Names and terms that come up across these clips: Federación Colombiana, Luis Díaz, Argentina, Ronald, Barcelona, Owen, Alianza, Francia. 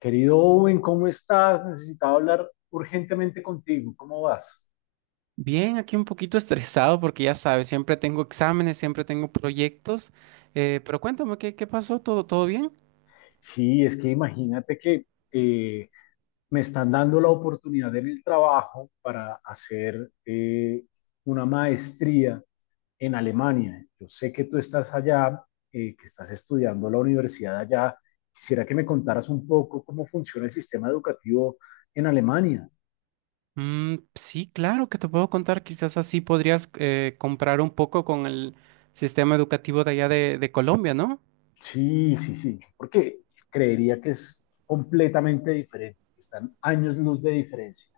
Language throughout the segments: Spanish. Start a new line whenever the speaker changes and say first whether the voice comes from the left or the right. left: Querido Owen, ¿cómo estás? Necesitaba hablar urgentemente contigo. ¿Cómo vas?
right: Bien, aquí un poquito estresado porque ya sabes, siempre tengo exámenes, siempre tengo proyectos, pero cuéntame, ¿qué pasó? ¿Todo bien?
left: Sí, es que imagínate que eh, me están dando la oportunidad en el trabajo para hacer una maestría en Alemania. Yo sé que tú estás allá, que estás estudiando la universidad allá. Quisiera que me contaras un poco cómo funciona el sistema educativo en Alemania.
right: Mm, sí, claro que te puedo contar, quizás así podrías comprar un poco con el sistema educativo de allá de Colombia, ¿no?
left: Sí, sí, sí, porque creería que es completamente diferente, están años luz de diferencia.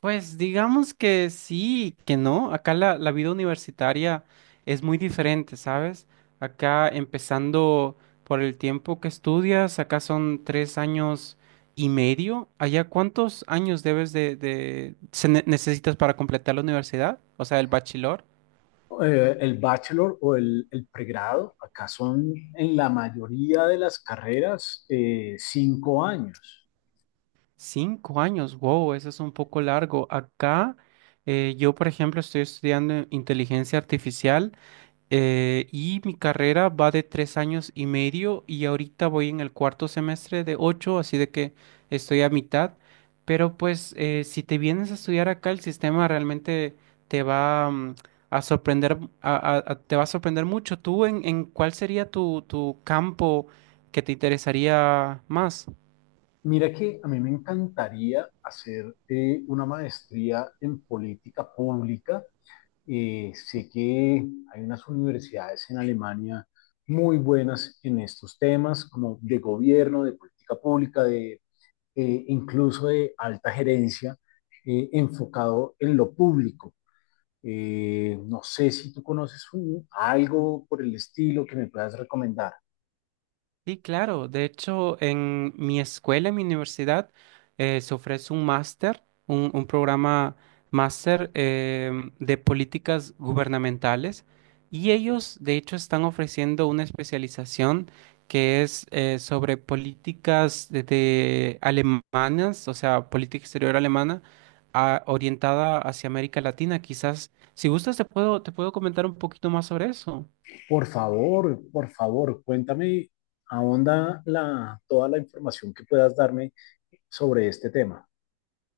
right: Pues digamos que sí, que no. Acá la vida universitaria es muy diferente, ¿sabes? Acá empezando por el tiempo que estudias, acá son 3 años y medio. Allá, ¿cuántos años debes necesitas para completar la universidad? O sea, el bachelor.
left: El bachelor o el pregrado, acá son en la mayoría de las carreras 5 años.
right: 5 años, wow, eso es un poco largo. Acá, yo, por ejemplo, estoy estudiando inteligencia artificial. Y mi carrera va de 3 años y medio y ahorita voy en el cuarto semestre de ocho, así de que estoy a mitad. Pero pues si te vienes a estudiar acá, el sistema realmente te va a sorprender, te va a sorprender mucho. ¿Tú en cuál sería tu campo que te interesaría más?
left: Mira que a mí me encantaría hacer una maestría en política pública. Sé que hay unas universidades en Alemania muy buenas en estos temas, como de gobierno, de política pública, de incluso de alta gerencia, enfocado en lo público. No sé si tú conoces un- algo por el estilo que me puedas recomendar.
right: Sí, claro. De hecho, en mi escuela, en mi universidad, se ofrece un máster, un programa máster, de políticas gubernamentales, y ellos, de hecho, están ofreciendo una especialización que es, sobre políticas de alemanas, o sea, política exterior alemana orientada hacia América Latina. Quizás, si gustas, te puedo comentar un poquito más sobre eso.
left: Por favor, cuéntame, ahonda la, toda la información que puedas darme sobre este tema.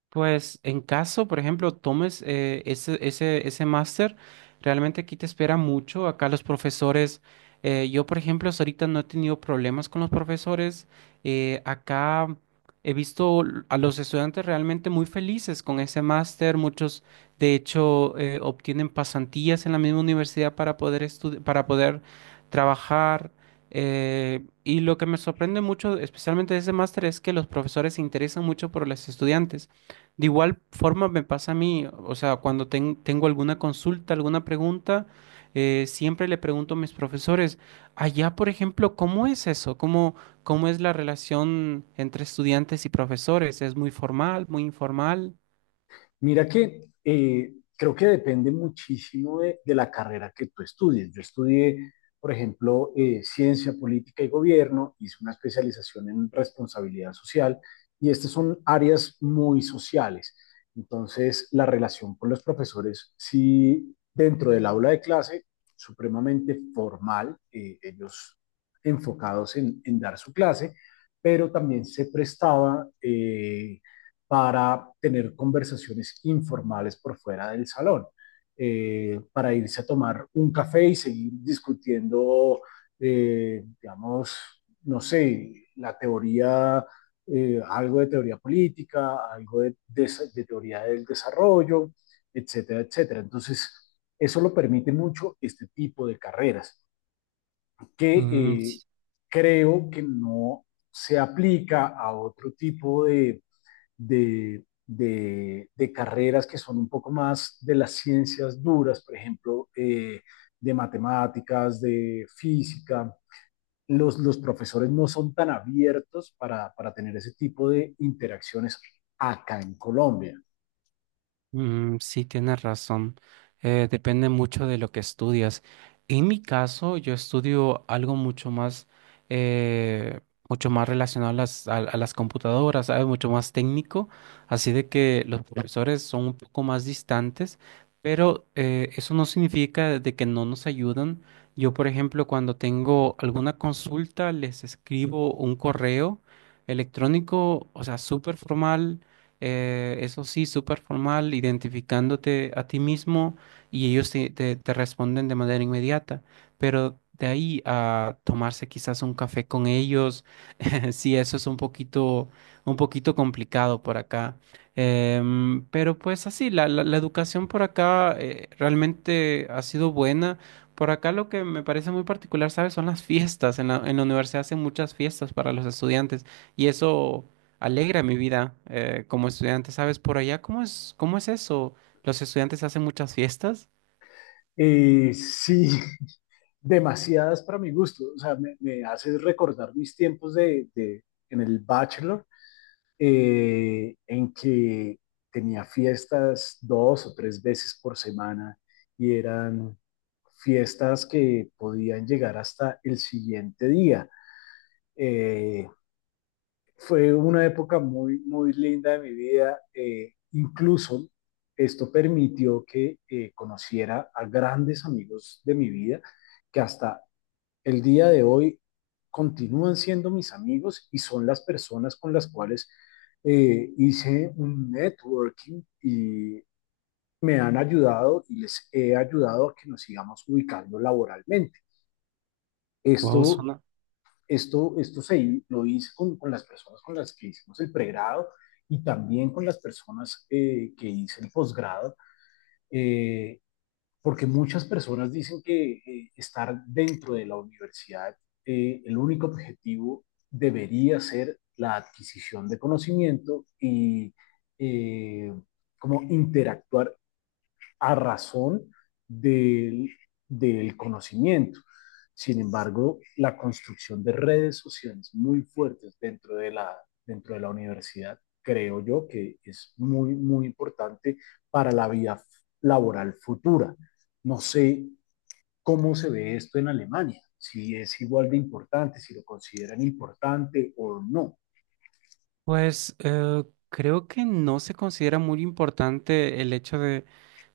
right: Pues en caso, por ejemplo, tomes ese máster, realmente aquí te espera mucho. Acá los profesores, yo por ejemplo, hasta ahorita no he tenido problemas con los profesores. Acá he visto a los estudiantes realmente muy felices con ese máster. Muchos, de hecho, obtienen pasantías en la misma universidad para poder trabajar. Y lo que me sorprende mucho, especialmente de ese máster, es que los profesores se interesan mucho por los estudiantes. De igual forma me pasa a mí, o sea, cuando tengo alguna consulta, alguna pregunta, siempre le pregunto a mis profesores. Allá, por ejemplo, ¿cómo es eso? ¿Cómo es la relación entre estudiantes y profesores? ¿Es muy formal, muy informal?
left: Mira que creo que depende muchísimo de la carrera que tú estudies. Yo estudié, por ejemplo, ciencia política y gobierno, hice una especialización en responsabilidad social y estas son áreas muy sociales. Entonces, la relación con los profesores, sí, dentro del aula de clase, supremamente formal, ellos enfocados en, dar su clase, pero también se prestaba para tener conversaciones informales por fuera del salón, para irse a tomar un café y seguir discutiendo, digamos, no sé, la teoría, algo de teoría política, algo de teoría del desarrollo, etcétera, etcétera. Entonces, eso lo permite mucho este tipo de carreras, que creo que no se aplica a otro tipo de de carreras que son un poco más de las ciencias duras, por ejemplo, de matemáticas, de física. Los profesores no son tan abiertos para tener ese tipo de interacciones acá en Colombia.
right: Mm, sí, tienes razón. Depende mucho de lo que estudias. En mi caso, yo estudio algo mucho más, eh, mucho más relacionado a las computadoras, ¿sabes? Mucho más técnico. Así de que los profesores son un poco más distantes, pero eso no significa de que no nos ayudan. Yo, por ejemplo, cuando tengo alguna consulta, les escribo un correo electrónico, o sea, súper formal, eso sí, súper formal, identificándote a ti mismo, y ellos te responden de manera inmediata. Pero de ahí a tomarse quizás un café con ellos, sí, eso es un poquito complicado por acá. Pero pues así, la educación por acá, realmente ha sido buena. Por acá lo que me parece muy particular, ¿sabes? Son las fiestas. En la universidad hacen muchas fiestas para los estudiantes y eso alegra mi vida, como estudiante, ¿sabes? Por allá, ¿cómo es, eso? ¿Los estudiantes hacen muchas fiestas?
left: Sí, demasiadas para mi gusto. O sea, me hace recordar mis tiempos de, en el bachelor, en que tenía fiestas 2 o 3 veces por semana y eran fiestas que podían llegar hasta el siguiente día. Eh, Fue una época muy, muy linda de mi vida. Incluso esto permitió que conociera a grandes amigos de mi vida que hasta el día de hoy continúan siendo mis amigos y son las personas con las cuales hice un networking y me han ayudado y les he ayudado a que nos sigamos ubicando laboralmente.
right: Wow,
left: Esto,
right: suena.
left: esto se, lo hice con las personas con las que hicimos el pregrado y también con las personas que hice el posgrado. Eh, Porque muchas personas dicen que estar dentro de la universidad, el único objetivo debería ser la adquisición de conocimiento y eh, como interactuar a razón del, del conocimiento. Sin embargo, la construcción de redes sociales muy fuertes dentro de la universidad, creo yo que es muy, muy importante para la vida laboral futura. No sé cómo se ve esto en Alemania, si es igual de importante, si lo consideran importante o no.
right: Pues creo que no se considera muy importante el hecho de,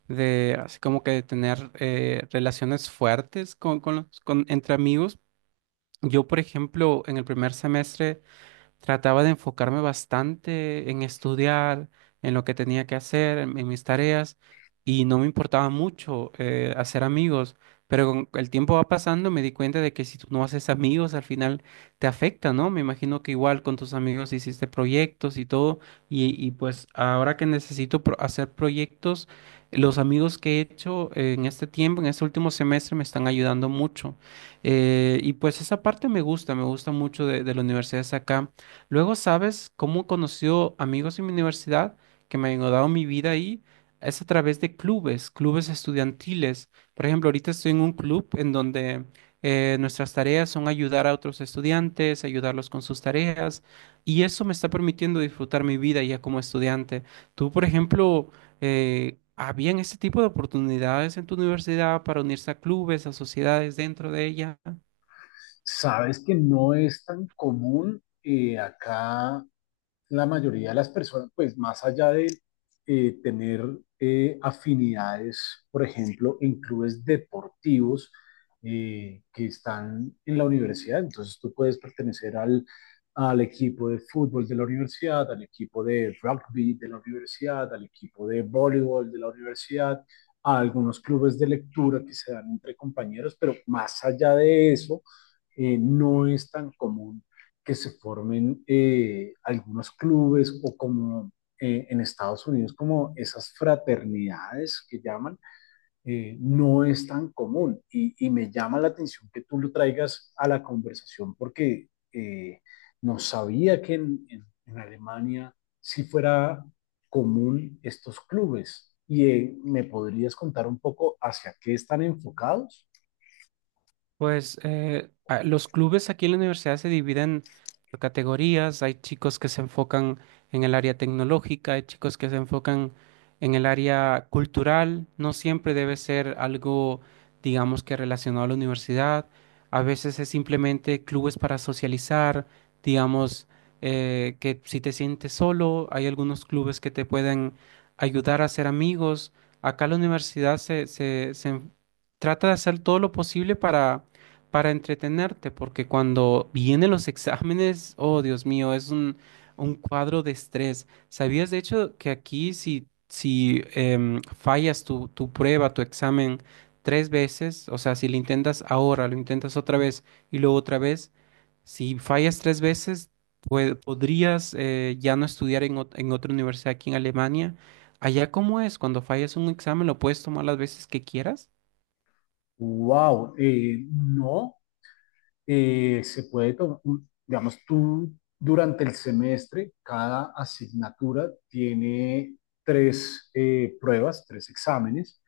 right: así como que de tener, relaciones fuertes entre amigos. Yo, por ejemplo, en el primer semestre trataba de enfocarme bastante en estudiar, en lo que tenía que hacer, en mis tareas, y no me importaba mucho hacer amigos. Pero con el tiempo va pasando, me di cuenta de que si tú no haces amigos, al final te afecta, ¿no? Me imagino que igual con tus amigos hiciste proyectos y todo, y pues ahora que necesito hacer proyectos, los amigos que he hecho, en este tiempo, en este último semestre, me están ayudando mucho. Y pues esa parte me gusta mucho de la universidad de acá. Luego, ¿sabes cómo he conocido amigos en mi universidad que me han dado mi vida ahí? Es a través de clubes, clubes estudiantiles. Por ejemplo, ahorita estoy en un club en donde, nuestras tareas son ayudar a otros estudiantes, ayudarlos con sus tareas, y eso me está permitiendo disfrutar mi vida ya como estudiante. Tú, por ejemplo, ¿habían este tipo de oportunidades en tu universidad para unirse a clubes, a sociedades dentro de ella?
left: Sabes que no es tan común acá la mayoría de las personas, pues más allá de tener afinidades, por ejemplo, en clubes deportivos que están en la universidad, entonces tú puedes pertenecer al, al equipo de fútbol de la universidad, al equipo de rugby de la universidad, al equipo de voleibol de la universidad, a algunos clubes de lectura que se dan entre compañeros, pero más allá de eso, no es tan común que se formen algunos clubes o como en Estados Unidos, como esas fraternidades que llaman, no es tan común. Y, me llama la atención que tú lo traigas a la conversación porque no sabía que en Alemania si fuera común estos clubes. ¿Y me podrías contar un poco hacia qué están enfocados?
right: Pues los clubes aquí en la universidad se dividen por categorías. Hay chicos que se enfocan en el área tecnológica, hay chicos que se enfocan en el área cultural. No siempre debe ser algo, digamos, que relacionado a la universidad. A veces es simplemente clubes para socializar. Digamos, que si te sientes solo, hay algunos clubes que te pueden ayudar a ser amigos. Acá la universidad se trata de hacer todo lo posible para entretenerte, porque cuando vienen los exámenes, oh Dios mío, es un cuadro de estrés. ¿Sabías de hecho que aquí si fallas tu prueba, tu examen 3 veces, o sea, si lo intentas ahora, lo intentas otra vez y luego otra vez, si fallas 3 veces, podrías, ya no estudiar en otra universidad aquí en Alemania? ¿Allá cómo es? Cuando fallas un examen, ¿lo puedes tomar las veces que quieras?
left: ¡Wow! No, se puede tomar, digamos, tú durante el semestre, cada asignatura tiene tres pruebas, tres exámenes.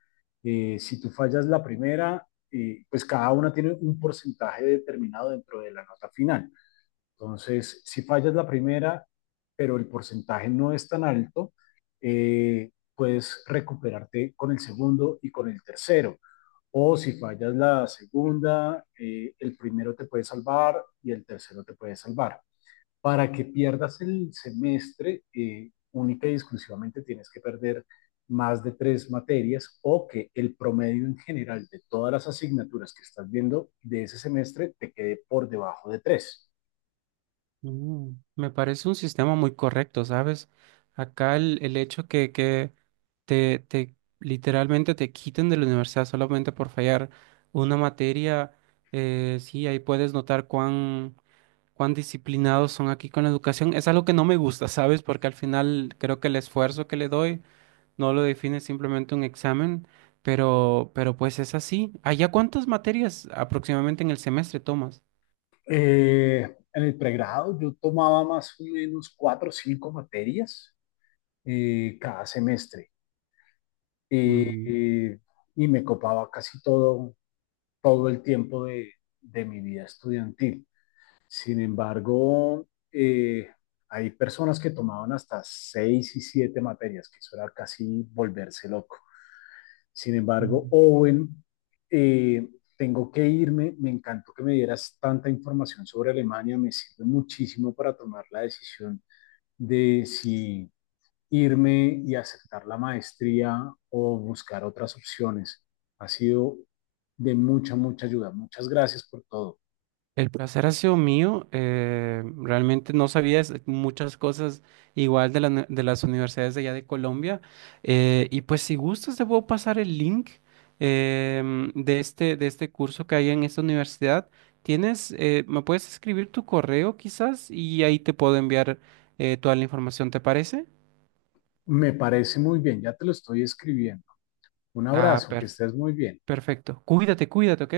left: Si tú fallas la primera, pues cada una tiene un porcentaje determinado dentro de la nota final. Entonces, si fallas la primera, pero el porcentaje no es tan alto, puedes recuperarte con el segundo y con el tercero. O si fallas la segunda, el primero te puede salvar y el tercero te puede salvar. Para que pierdas el semestre, única y exclusivamente tienes que perder más de tres materias o que el promedio en general de todas las asignaturas que estás viendo de ese semestre te quede por debajo de tres.
right: Mm, me parece un sistema muy correcto, ¿sabes? Acá el hecho que, te, literalmente te quiten de la universidad solamente por fallar una materia, sí, ahí puedes notar cuán disciplinados son aquí con la educación. Es algo que no me gusta, ¿sabes? Porque al final creo que el esfuerzo que le doy no lo define simplemente un examen, pero pues es así. ¿Allá cuántas materias aproximadamente en el semestre tomas?
left: En el pregrado yo tomaba más o menos 4 o 5 materias cada semestre eh,
right: Mm.
left: eh, y me copaba casi todo todo el tiempo de mi vida estudiantil. Sin embargo, hay personas que tomaban hasta 6 y 7 materias, que eso era casi volverse loco. Sin embargo, Owen, eh, tengo que irme, me encantó que me dieras tanta información sobre Alemania, me sirve muchísimo para tomar la decisión de si irme y aceptar la maestría o buscar otras opciones. Ha sido de mucha, mucha ayuda. Muchas gracias por todo.
right: El placer ha sido mío. Realmente no sabía muchas cosas igual de las universidades de allá de Colombia. Y pues si gustas, te puedo pasar el link, de este curso que hay en esta universidad. Me puedes escribir tu correo quizás y ahí te puedo enviar, toda la información, ¿te parece?
left: Me parece muy bien, ya te lo estoy escribiendo. Un
right: Ah,
left: abrazo, que estés muy bien.
right: perfecto. Cuídate, cuídate, ¿ok?